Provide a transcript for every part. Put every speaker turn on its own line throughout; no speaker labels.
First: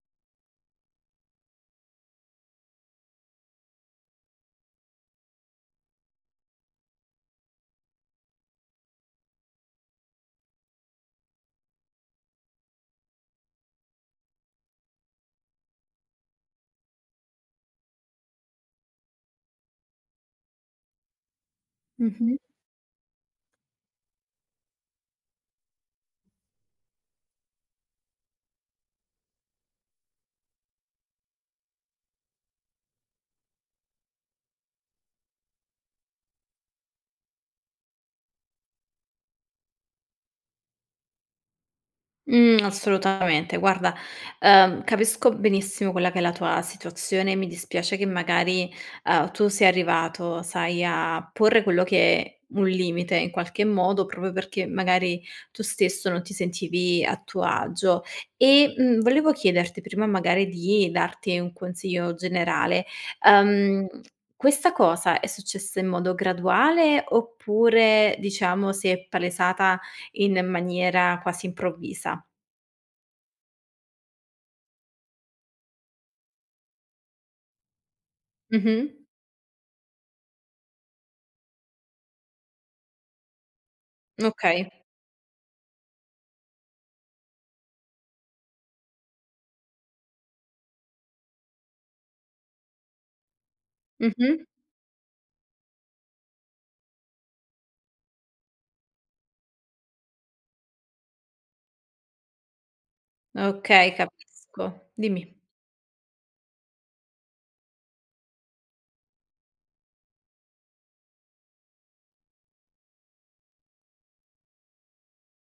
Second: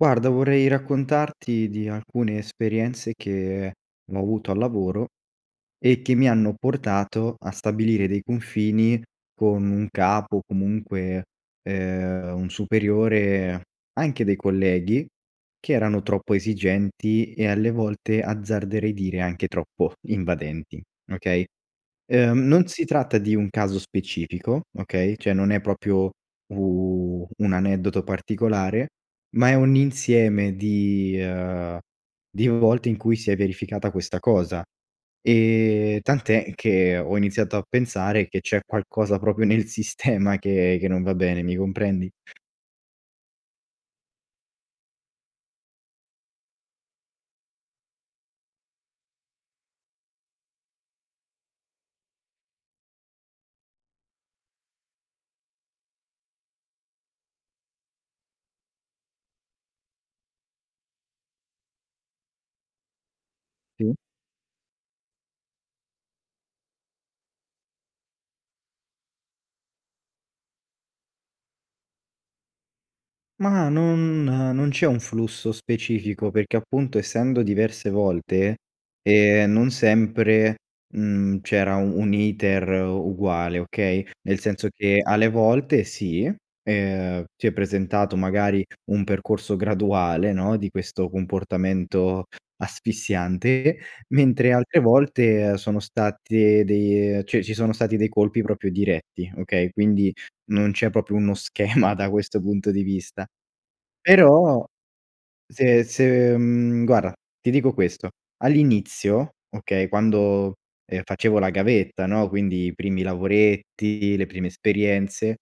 Guarda, vorrei raccontarti di alcune esperienze che ho avuto al lavoro e che mi hanno portato a stabilire dei confini con un capo o comunque, ehm, un superiore, anche dei colleghi che erano troppo esigenti e, alle volte, azzarderei dire, anche troppo invadenti, okay.
Mh-mh.
Ehm, non si tratta di un caso specifico, okay, cioè, non è proprio u un aneddoto particolare, ma è un insieme di, ehm, di volte, in cui si è verificata questa cosa, e tant'è che ho iniziato a pensare, che c'è qualcosa proprio nel sistema che che non va bene, mi comprendi?
Mhmm, assolutamente. Guarda, ehm, capisco benissimo quella che è la tua situazione e mi dispiace che, magari, uhm, tu sei arrivato, sai, a porre quello che un limite, in qualche modo, proprio perché, magari, tu stesso non ti sentivi a tuo agio. E, mhmm, volevo chiederti prima, magari, di darti un consiglio generale: ehm,
[unintelligible]
questa cosa, è successa in modo graduale, oppure, diciamo, si è palesata in maniera quasi improvvisa?
Mah, non non c'è un flusso specifico, perché, appunto, essendo diverse volte,
Mh-mh.
ehm, non sempre, mhmm, c'era u un' iter uguale, okay, nel senso
Okay.
che, alle volte si, ehm, si è presentato, magari, un percorso graduale, no, di questo comportamento asfissiante,
Mh-mh.
mentre altre volte, ehm, sono state de cioè, ci sono stati dei colpi proprio diretti, okay. Quindi non c'è proprio uno schema da questo punto di vista.
Okay,
Però,
capisco. Dimmi.
se se mhmm, guarda, ti dico questo: all'inizio, okay, quando, ehm, facevo la gavetta, no, quindi i primi lavoretti, le prime esperienze,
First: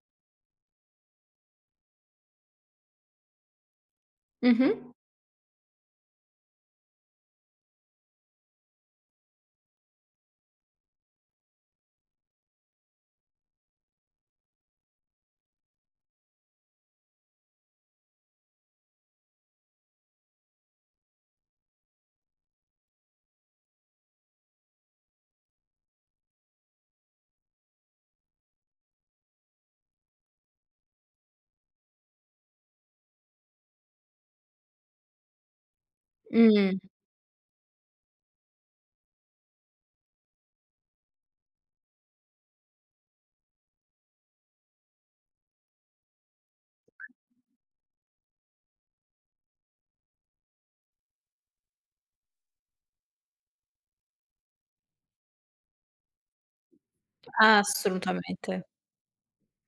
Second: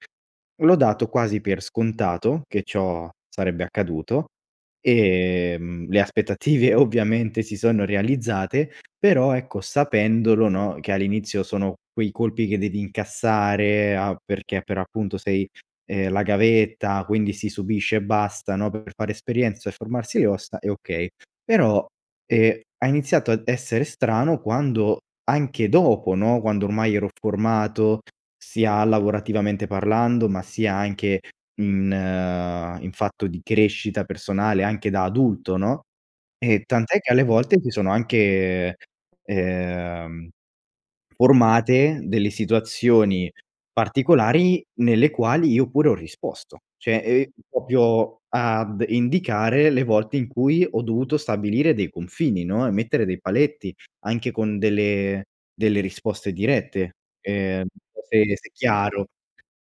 l'ho dato quasi per scontato, che ciò sarebbe accaduto
Mh-mh.
e, mhmm, le aspettative ovviamente si sono realizzate però, ecco, sapendolo, no, che all'inizio sono quei colpi che devi incassare a perché per appunto sei, ehm, la gavetta, quindi si subisce e basta, no, per fare esperienza e formarsi le ossa e okay, però, e ha iniziato a essere strano quando anche dopo, no, quando ormai ero formato, sia lavorativamente parlando, ma sia anche in in fatto di crescita personale, anche da adulto, no, e
Mhmm.
tant'è che alle volte si sono anche ehm, ehm, formate delle situazioni particolari, nelle quali io pure ho risposto. Cioè, e proprio ad indicare le volte in cui ho dovuto stabilire dei confini, no, e mettere dei paletti anche con delle delle risposte dirette. Ehm, [unintelligible] se se è
Assolutamente.
chiaro.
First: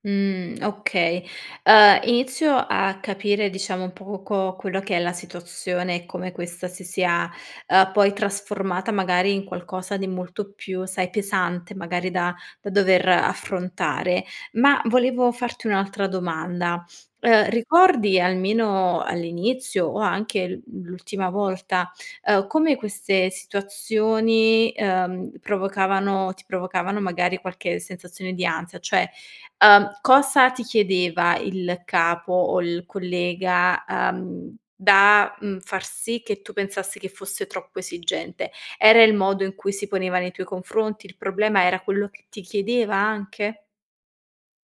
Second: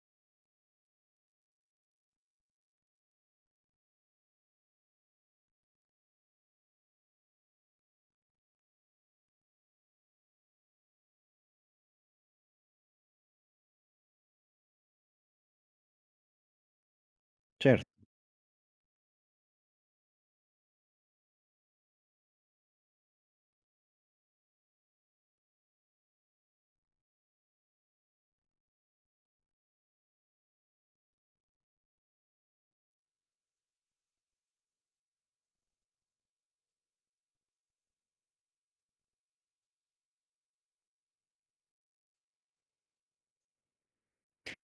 Mhmm, okay. Ehm, inizio a capire, diciamo, poco quello che è la situazione, e come questa si sia, ehm, poi trasformata, magari, in qualcosa di molto più, sai, pesante, magari, da da dover affrontare. Ma, volevo farti un'altra domanda: ehm,
Cer
ricordi, almeno all'inizio, o anche anche l l'ultima volta, ehm, come queste situazioni, ehm, provocavano ti provocavano, magari qualche sensazione di ansia, cioè, ehm, cosa ti chiedeva il capo o il collega, ehm, da, mhmm, far sì che tu pensassi che fosse troppo esigente? Era il modo in cui si poneva nei tuoi confronti? Il problema era quello che ti chiedeva anche?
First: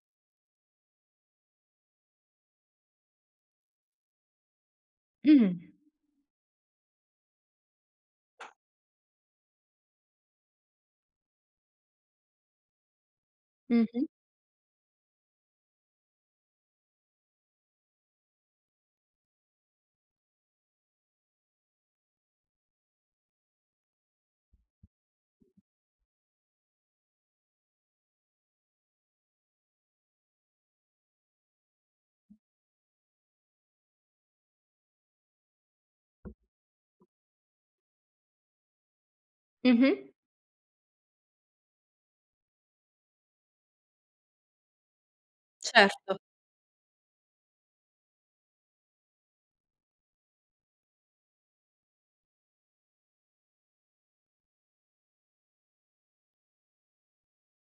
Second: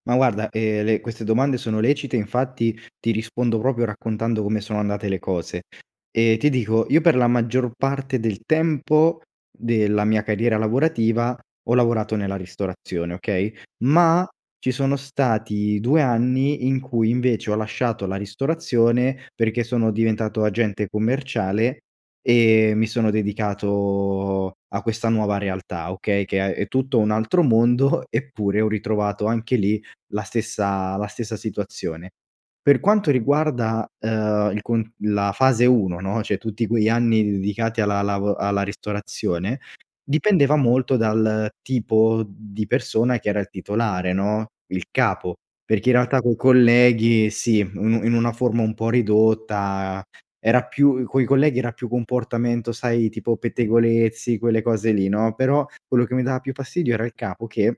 Ma guarda, ehm, le queste domande sono lecite, infatti, ti rispondo proprio raccontando come sono andate le cose.
Mh.
E ti dico, io per la maggior parte del tempo, della mia carriera lavorativa, ho lavorato nella ristorazione, okay,
Mh-mh.
ma, ci sono stati 2 anni in cui, invece, ho lasciato la ristorazione, perché sono diventato agente commerciale, e mi sono dedicato a questa nuova realtà, okay, Che ha è tutto un altro mondo, eppure ho ritrovato anche lì la stessa la stessa situazione. Per quanto riguarda, ehm, il con la fase 1, no, cioè tutti quegli anni dedicati alla lavo alla ristorazione,
Mh-mh.
dipendeva molto dal tipo di persona che era il titolare, no, il capo. Perché in
Certo.
realtà coi colleghi, sì, un in una forma un po' ridotta, era più i coi colleghi era più comportamento, sai, tipo pettegolezzi, quelle cose lì, no, però, quello che mi dava più fastidio era il capo che,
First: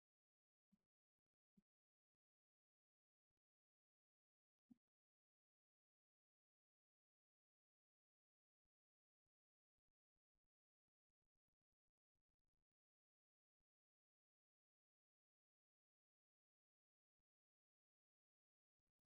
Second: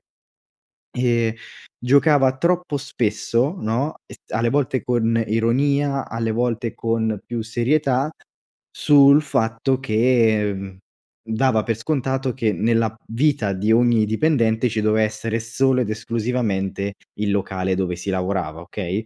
ehm, giocava troppo spesso, no, es alle volte con ironia, alle volte con più serietà sul fatto che, mhmm, dava per scontato che, nella vita di ogni dipendente ci doveva essere solo ed esclusivamente il locale dove si lavorava, okay.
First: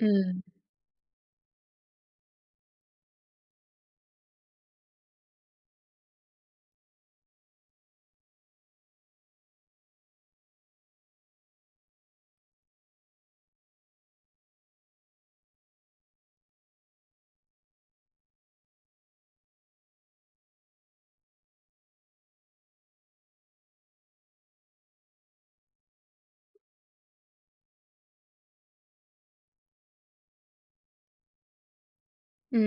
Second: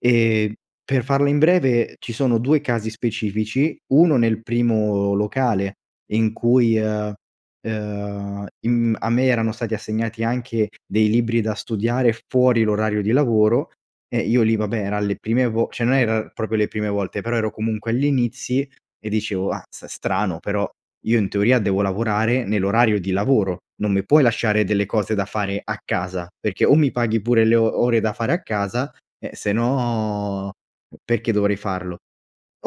Mhmm.
E per farla in breve, ci sono 2 casi specifici: 1 nel primo locale, in cui, ehm, ehm, im a me erano stati assegnati anche dei libri da studiare fuori l'orario di lavoro, e io lì, vabbè, eran le prime vo cioè non erano proprio le prime volte, però ero comunque agli inizi e dicevo: "Azz, strano però, io in teoria devo lavorare nell'orario di lavoro, non mi puoi lasciare delle cose da fare a casa, perché o mi paghi pure le o ore da fare a casa, eh, sennò perché dovrei farlo?"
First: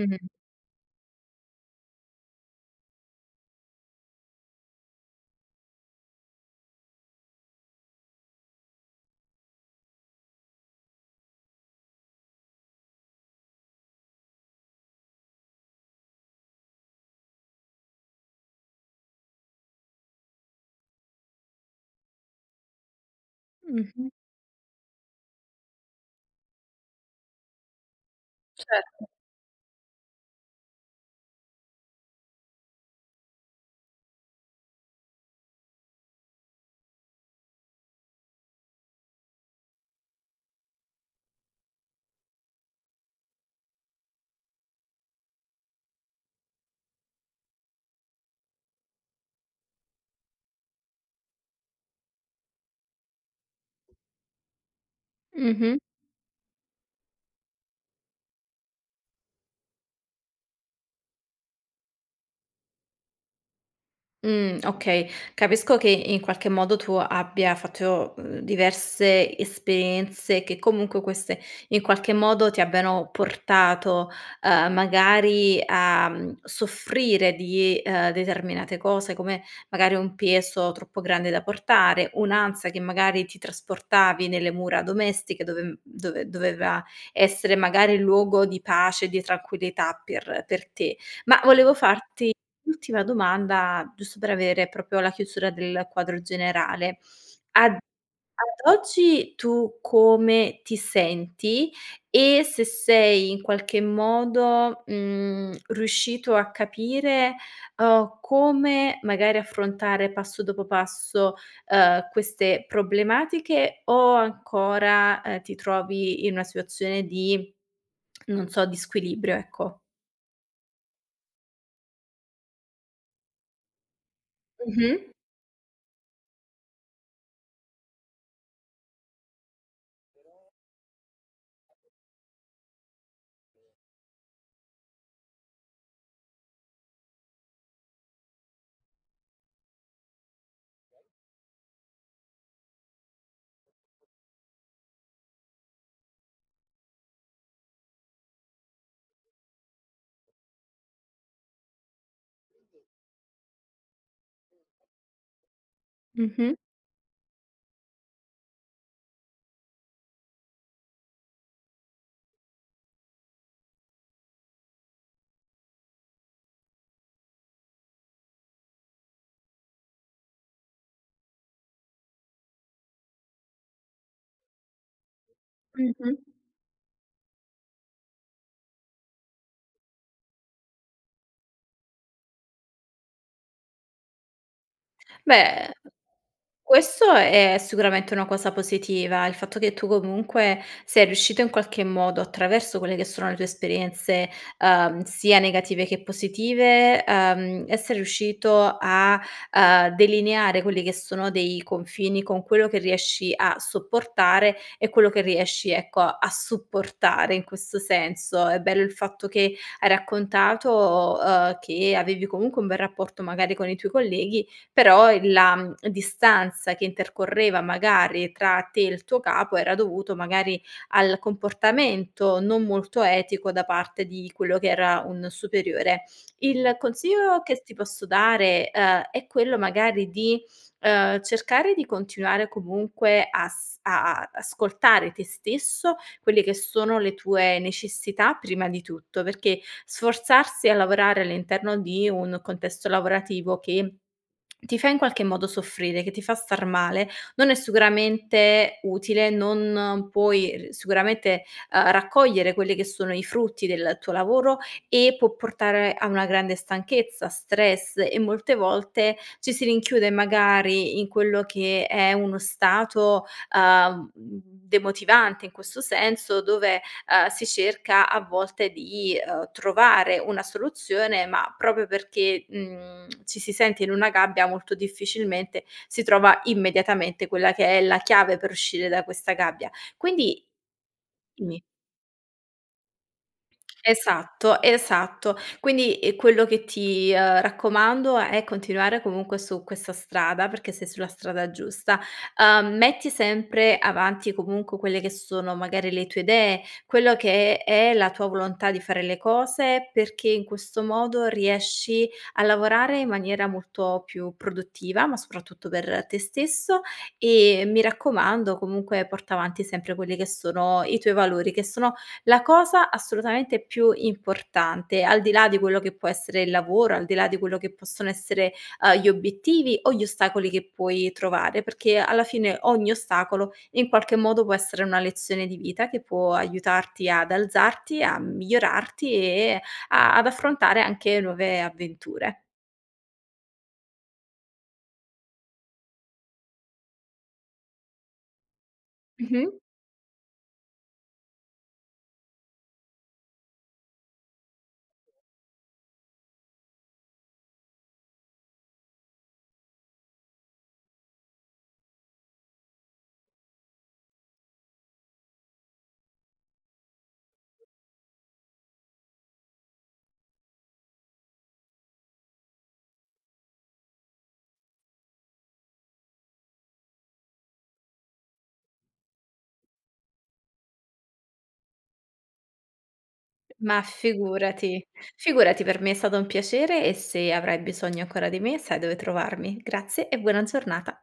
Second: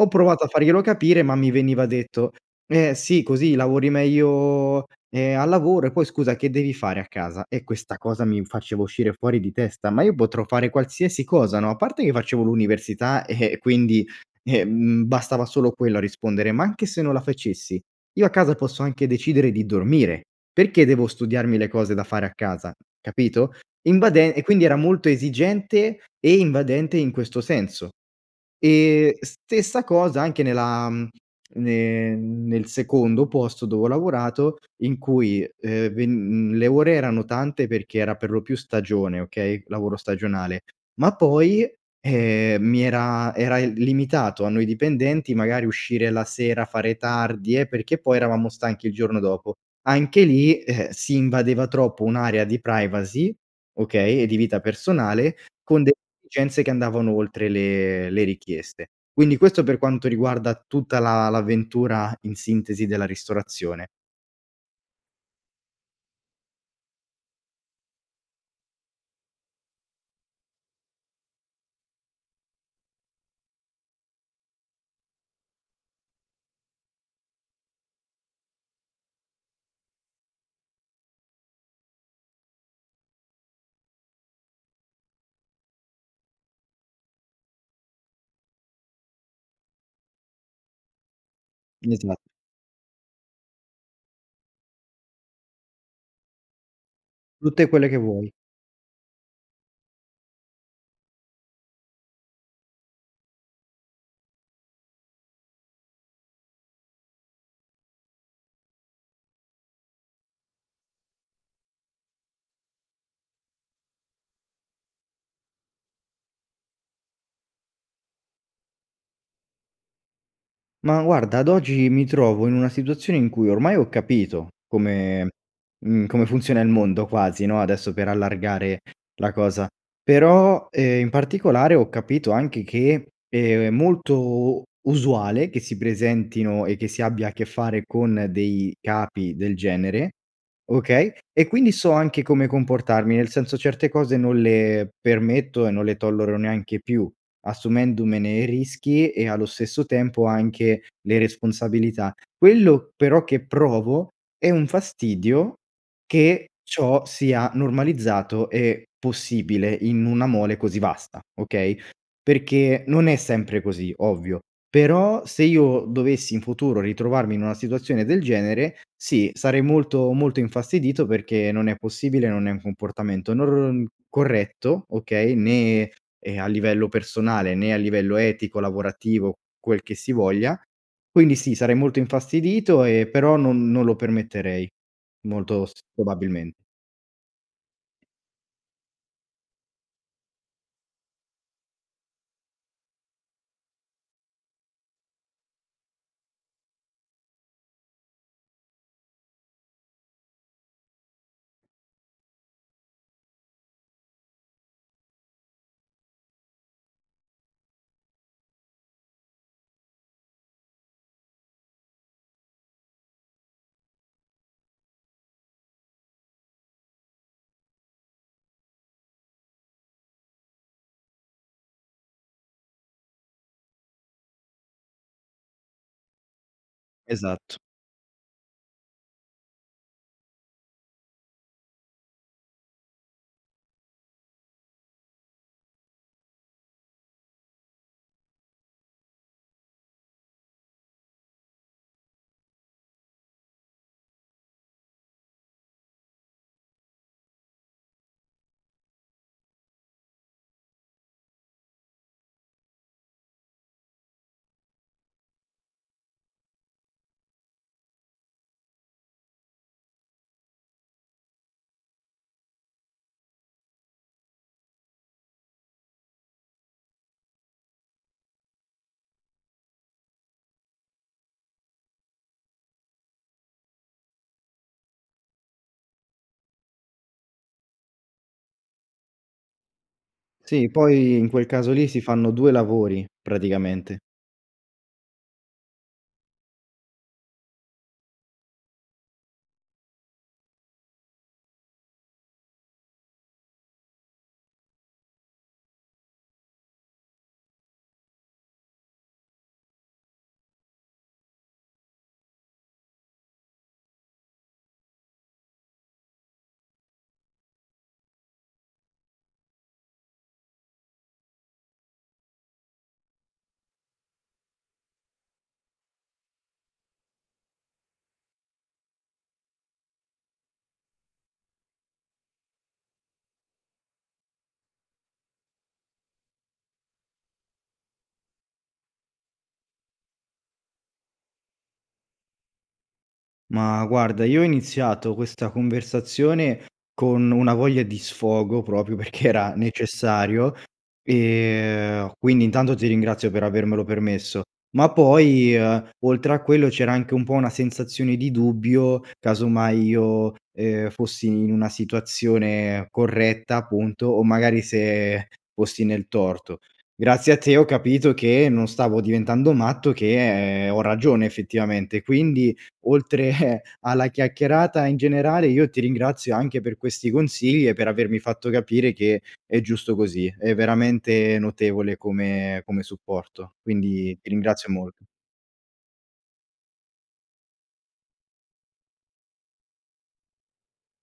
Ho provato a farglielo capire, ma mi veniva detto: "Eh, sì, così lavori meglio, ehm, al lavoro e poi, scusa, che devi fare a casa?" E questa cosa mi faceva uscire fuori di testa, ma io potrò fare qualsiasi cosa, no, a parte che facevo l'università, e quindi, bastava solo quello a rispondere, ma anche se non la facessi, io a casa posso anche decidere di dormire, perché devo studiarmi le cose da fare a casa, capito?
Mh-mh.
Invade e quindi era molto esigente e invadente in questo senso.
Cer
E stessa cosa anche nella, mhmm, ne nel secondo posto dove ho lavorato, in cui, ehm, ven le ore erano tante, perché era per lo più stagione, okay, lavoro stagionale, ma poi, ehm, mi era era i limitato a noi dipendenti magari uscire la sera, fare tardi, eh, perché poi eravamo stanchi il giorno dopo. Anche lì, si invadeva troppo un'area di privacy, okay, e di vita personale
Mh-mh.
con de [unintelligible] che andavano oltre le le richieste. Quindi, questo per quanto riguarda tutta la l'avventura, in sintesi, della ristorazione.
Mhmm, okay. Capisco che in qualche modo tu abbia fatto, uhm, diverse esperienze, e che comunque queste, in qualche modo, ti abbiano portato, uhm, magari, a soffrire di, uhm, determinate cose come, magari, un peso troppo grande da portare, un'ansa che magari ti trasportavi nelle mura domestiche dove dove doveva essere, magari, luogo di pace e di tranquillità per per te. Ma volevo
Esa
farti ultima domanda, giusto per avere proprio la chiusura del quadro generale.
Tutte
Ad
quelle che vuoi.
ad oggi, tu come ti senti, e se sei, in qualche modo, mhmm, riuscito a capire, uhm, come magari affrontare, passo dopo passo, uhm, queste problematiche o ancora, ehm, ti trovi in una situazione di, non so, di squilibrio, ecco?
Ma, guarda, ad oggi mi trovo in una situazione in cui ormai ho capito
Mh-mh.
come, mhmm, come funziona il mondo quasi, no, adesso, per allargare la cosa. Però, ehm, in particolare, ho capito anche che è molto u usuale che si presentino e che si abbia a che fare con dei capi del genere, okay, e quindi so anche come comportarmi, nel senso, certe cose non le permetto e non le tollero neanche più, assumendomene i rischi e, allo stesso tempo, anche le responsabilità. Quello, però, che provo, è un fastidio, che
Mh-mh.
ciò sia normalizzato e possibile in una mole così vasta, okay, perché non è sempre così, ovvio, però se io dovessi in futuro ritrovarmi in una situazione del genere, sì, sarei molto, molto infastidito perché non è possibile, non è un comportamento nor corretto, okay, né
Mh-mh.
e a livello personale, né a livello etico, lavorativo, quel che si voglia. Quindi sì, sarei molto infastidito e però non non lo permetterei molto
Beh,
s probabilmen
questo è sicuramente una cosa positiva, il fatto che tu, comunque, sei riuscito in qualche modo, attraverso quelle che sono le tue esperienze, uhm, sia negative che positive, uhm, essere riuscito a, ehm, delineare quelli che sono dei confini con quello che riesci a sopportare e quello che riesci, ecco, a supportare in questo senso. È bello il fatto che hai raccontato, uhm, che avevi comunque un bel rapporto, magari, con i tuoi colleghi, però il la distanza che intercorreva, magari, tra te e il tuo capo era dovuto, magari, al comportamento, non molto etico, da parte di quello che era un superiore. Il consiglio che
Esatto.
s ti posso dare, uhm, è quello magari di, uhm, cercare di continuare comunque as a a ascoltare te stesso, quelle che sono le tue necessità prima di tutto, perché sforzarsi a lavorare all'interno di un contesto lavorativo, che ti fa in qualche modo soffrire, che ti fa star male, non è sicuramente utile, non puoi sicuramente, uhm, raccogliere quelli che sono i frutti del tuo lavoro, e può portare a una grande stanchezza, stress e molte volte ci si rinchiude, magari, in quello che è uno stato, uhm, demotivante in questo senso, dove, uhm, si cerca a volte di, uhm, trovare una soluzione, ma proprio perché, mhmm, ci si sente in una gabbia, molto difficilmente, si trova immediatamente quella che è la chiave per uscire da questa gabbia. Quindi
Sì, poi in quel
dimmi.
caso lì si fanno 2 lavori, praticamente.
Esatto, esatto. Quindi e quello che ti, uhm, raccomando è continuare comunque su questa strada, perché sei sulla strada giusta. Uhm, metti sempre avanti, comunque, quelle che sono, magari, le tue idee, quello che è è la tua volontà di fare le cose, perché in questo modo riesci a lavorare in maniera molto più produttiva, ma soprattutto per te stesso e, mi raccomando, comunque porta avanti sempre quelli che sono i tuoi valori, che sono la cosa assolutamente più importante, al di là di quello che può essere il lavoro, al di là di quello che possono essere, uhm, gli obiettivi o gli ostacoli che puoi trovare. Perché alla fine ogni ostacolo, in qualche modo, può essere una lezione di vita che può aiutarti ad alzarti, a migliorarti e a ad affrontare anche nuove avventure.
Ma, guarda, io ho iniziato questa conversazione con una voglia di sfogo, proprio perché era
Mh-mh.
necessario, e quindi intanto ti ringrazio per avermelo permesso, ma poi, uhm, oltre a quello c'era anche un po' una sensazione di dubbio casomai io, uhm, fossi in una situazione corretta, appunto, o magari se fossi nel torto. Grazie a te ho capito che non stavo diventando matto, che ho ragione effettivamente. Quindi oltre alla chiacchierata, in generale, io ti ringrazio anche per questi consigli e per avermi fatto capire che è giusto così. È veramente notevole come come supporto,
Ma
quindi ti ringrazio
figurati.
molto.
Figurati, per me è stato un piacere e se avrai bisogno ancora di me sai dove trovarmi. Grazie e buona giornata!